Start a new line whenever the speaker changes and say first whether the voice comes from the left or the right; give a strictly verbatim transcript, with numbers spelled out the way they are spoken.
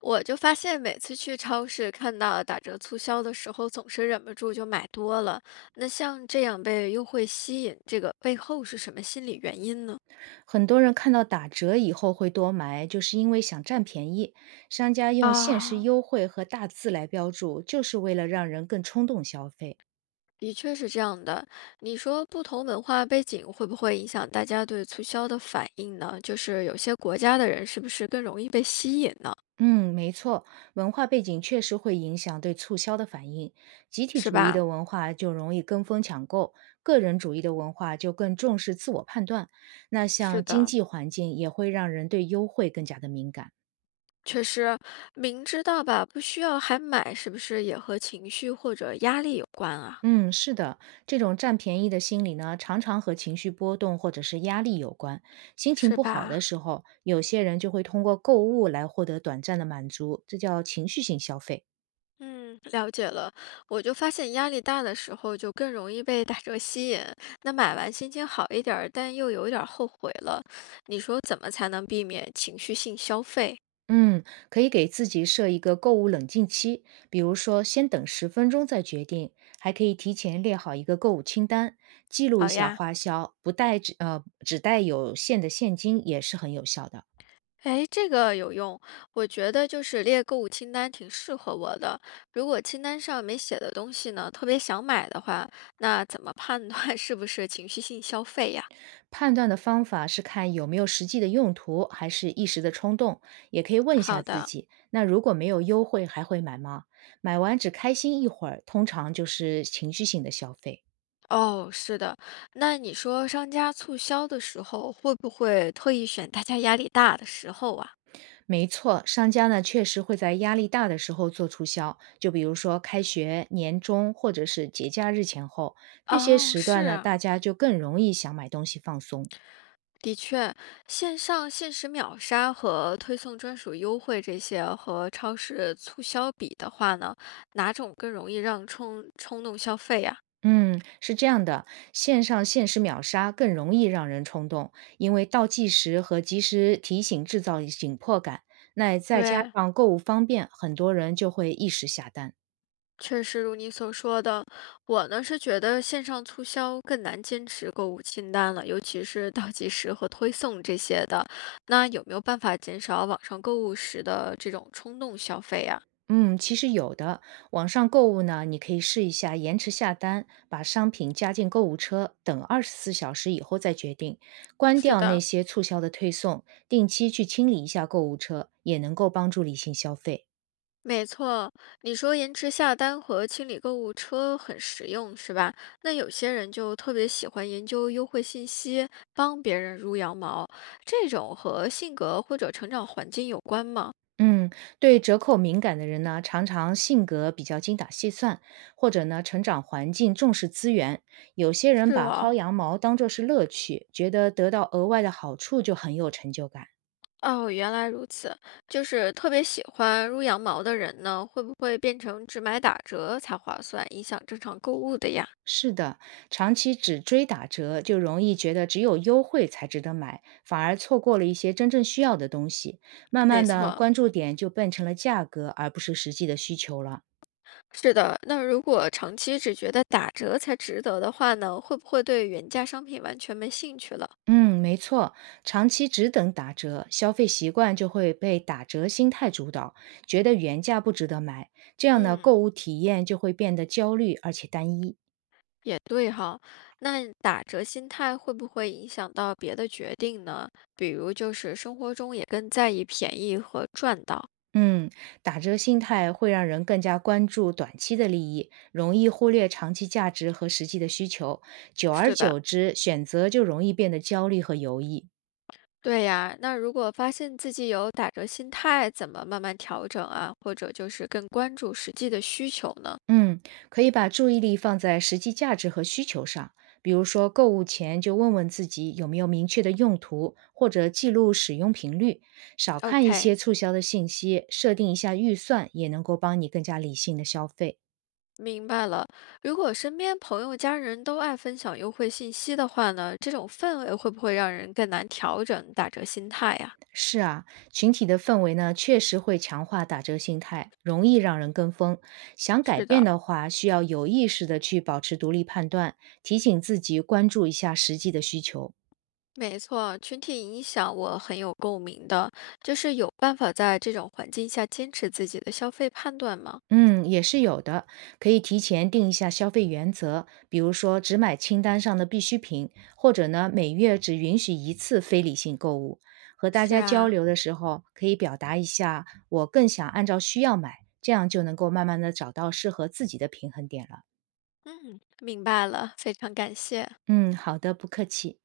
left: 我就发现每次去超市看到打折促销的时候，总是忍不住就买多了。那像这样被优惠吸引，这个背后是什么心理原因呢？
right: 很多人看到打折以后会多买，就是因为想占便宜。商家用限时
left: 啊，
right: 优惠和大字来标注，就是为了让人更冲动消费。
left: 的确是这样的。你说不同文化背景会不会影响大家对促销的反应呢？就是有些国家的人是不是更容易被吸引呢？
right: 嗯，没错，文化背景确实会影响对促销的反应。集体
left: 是
right: 主义
left: 吧？
right: 的文化就容易跟风抢购，个人主义的文化就更重视自我判断。那
left: 是
right: 像经
left: 的，
right: 济环境也会让人对优惠更加的敏感。
left: 确实，明知道吧，不需要还买，是不是也和情绪或者压力有关啊？
right: 嗯，是的，这种占便宜的心理呢，常常和情绪波动或者是压力有关。心情
left: 是
right: 不好的
left: 吧？
right: 时候，有些人就会通过购物来获得短暂的满足，这叫情绪性消费。
left: 嗯，了解了。我就发现压力大的时候，就更容易被打折吸引。那买完心情好一点儿，但又有一点儿后悔了。你说怎么才能避免情绪性消费？
right: 嗯，可以给自己设一个购物冷静期，比如说先等十分钟再决定，还可以提前列好一个购物清单，记录一
left: 好
right: 下
left: 呀，
right: 花销，不带只呃只带有限的现金也是很有效的。
left: 哎，这个有用。我觉得就是列购物清单挺适合我的。如果清单上没写的东西呢，特别想买的话，那怎么判断 是不是情绪性消费呀？
right: 判断的方法是看有没有实际的用途，还是一时的冲动。也可以问一下
left: 好
right: 自
left: 的。
right: 己，那如果没有优惠，还会买吗？买完只开心一会儿，通常就是情绪性的消费。
left: 哦，是的。那你说商家促销的时候，会不会特意选大家压力大的时候啊？
right: 没错，商家呢确实会在压力大的时候做促销，就比如说开学、年终或者是节假日前后，这些
left: 哦，
right: 时段
left: 是
right: 呢，大
left: 啊，
right: 家就更容易想买东西放松。
left: 的确，线上限时秒杀和推送专属优惠这些和超市促销比的话呢，哪种更容易让冲冲动消费呀？
right: 嗯，是这样的，线上限时秒杀更容易让人冲动，因为倒计时和及时提醒制造紧迫感。那再加
left: 对，
right: 上购物方便，很多人就会一时下单。
left: 确实如你所说的，我呢是觉得线上促销更难坚持购物清单了，尤其是倒计时和推送这些的。那有没有办法减少网上购物时的这种冲动消费呀？
right: 嗯，其实有的，网上购物呢，你可以试一下延迟下单，把商品加进购物车，等二十四小时以后再决定，关
left: 是
right: 掉那
left: 的，
right: 些促销的推送，定期去清理一下购物车，也能够帮助理性消费。
left: 没错，你说延迟下单和清理购物车很实用，是吧？那有些人就特别喜欢研究优惠信息，帮别人撸羊毛，这种和性格或者成长环境有关吗？
right: 嗯，对折扣敏感的人呢，常常性格比较精打细算，或者呢，成长环境重视资源。有些人
left: 是
right: 把薅
left: 哦，
right: 羊毛当作是乐趣，觉得得到额外的好处就很有成就感。
left: 哦，原来如此，就是特别喜欢撸羊毛的人呢，会不会变成只买打折才划算，影响正常购物的呀？
right: 是的，长期只追打折，就容易觉得只有优惠才值得买，反而错过了一些真正需要的东西。慢
left: 没
right: 慢的，
left: 错，
right: 关注点就变成了价格，而不是实际的需求了。
left: 是的。那如果长期只觉得打折才值得的话呢，会不会对原价商品完全没兴趣了？
right: 嗯，没错，长期只等打折，消费习惯就会被打折心态主导，觉得原价不值得买，这样呢，购
left: 嗯，
right: 物体验就会变得焦虑而且单一。
left: 也对哈。那打折心态会不会影响到别的决定呢？比如就是生活中也更在意便宜和赚到，
right: 嗯，打折心态会让人更加关注短期的利益，容易忽略长期价值和实际的需求，久而
left: 是吧？
right: 久之，选择就容易变得焦虑和犹豫。
left: 对呀，那如果发现自己有打折心态，怎么慢慢调整啊？或者就是更关注实际的需求呢
right: 嗯，可以把注意力放在实际价值和需求上，比如说购物前就问问自己有没有明确的用途，或者记录使用频率，少看一些
left: ？OK，
right: 促销的信息，设定一下预算，也能够帮你更加理性的消费。
left: 明白了。如果身边朋友、家人都爱分享优惠信息的话呢，这种氛围会不会让人更难调整打折心态呀？
right: 是啊，群体的氛围呢，确实会强化打折心态，容易让人跟风。想改
left: 是
right: 变
left: 的，
right: 的话，需要有意识的去保持独立判断，提醒自己关注一下实际的需求。
left: 没错，群体影响我很有共鸣的，就是有办法在这种环境下坚持自己的消费判断吗？
right: 嗯，也是有的，可以提前定一下消费原则，比如说只买清单上的必需品，或者呢每月只允许一次非理性购物。和大
left: 是
right: 家交
left: 啊，
right: 流的时候，可以表达一下我更想按照需要买，这样就能够慢慢的找到适合自己的平衡点了。
left: 嗯，明白了，非常感谢。
right: 嗯，好的，不客气。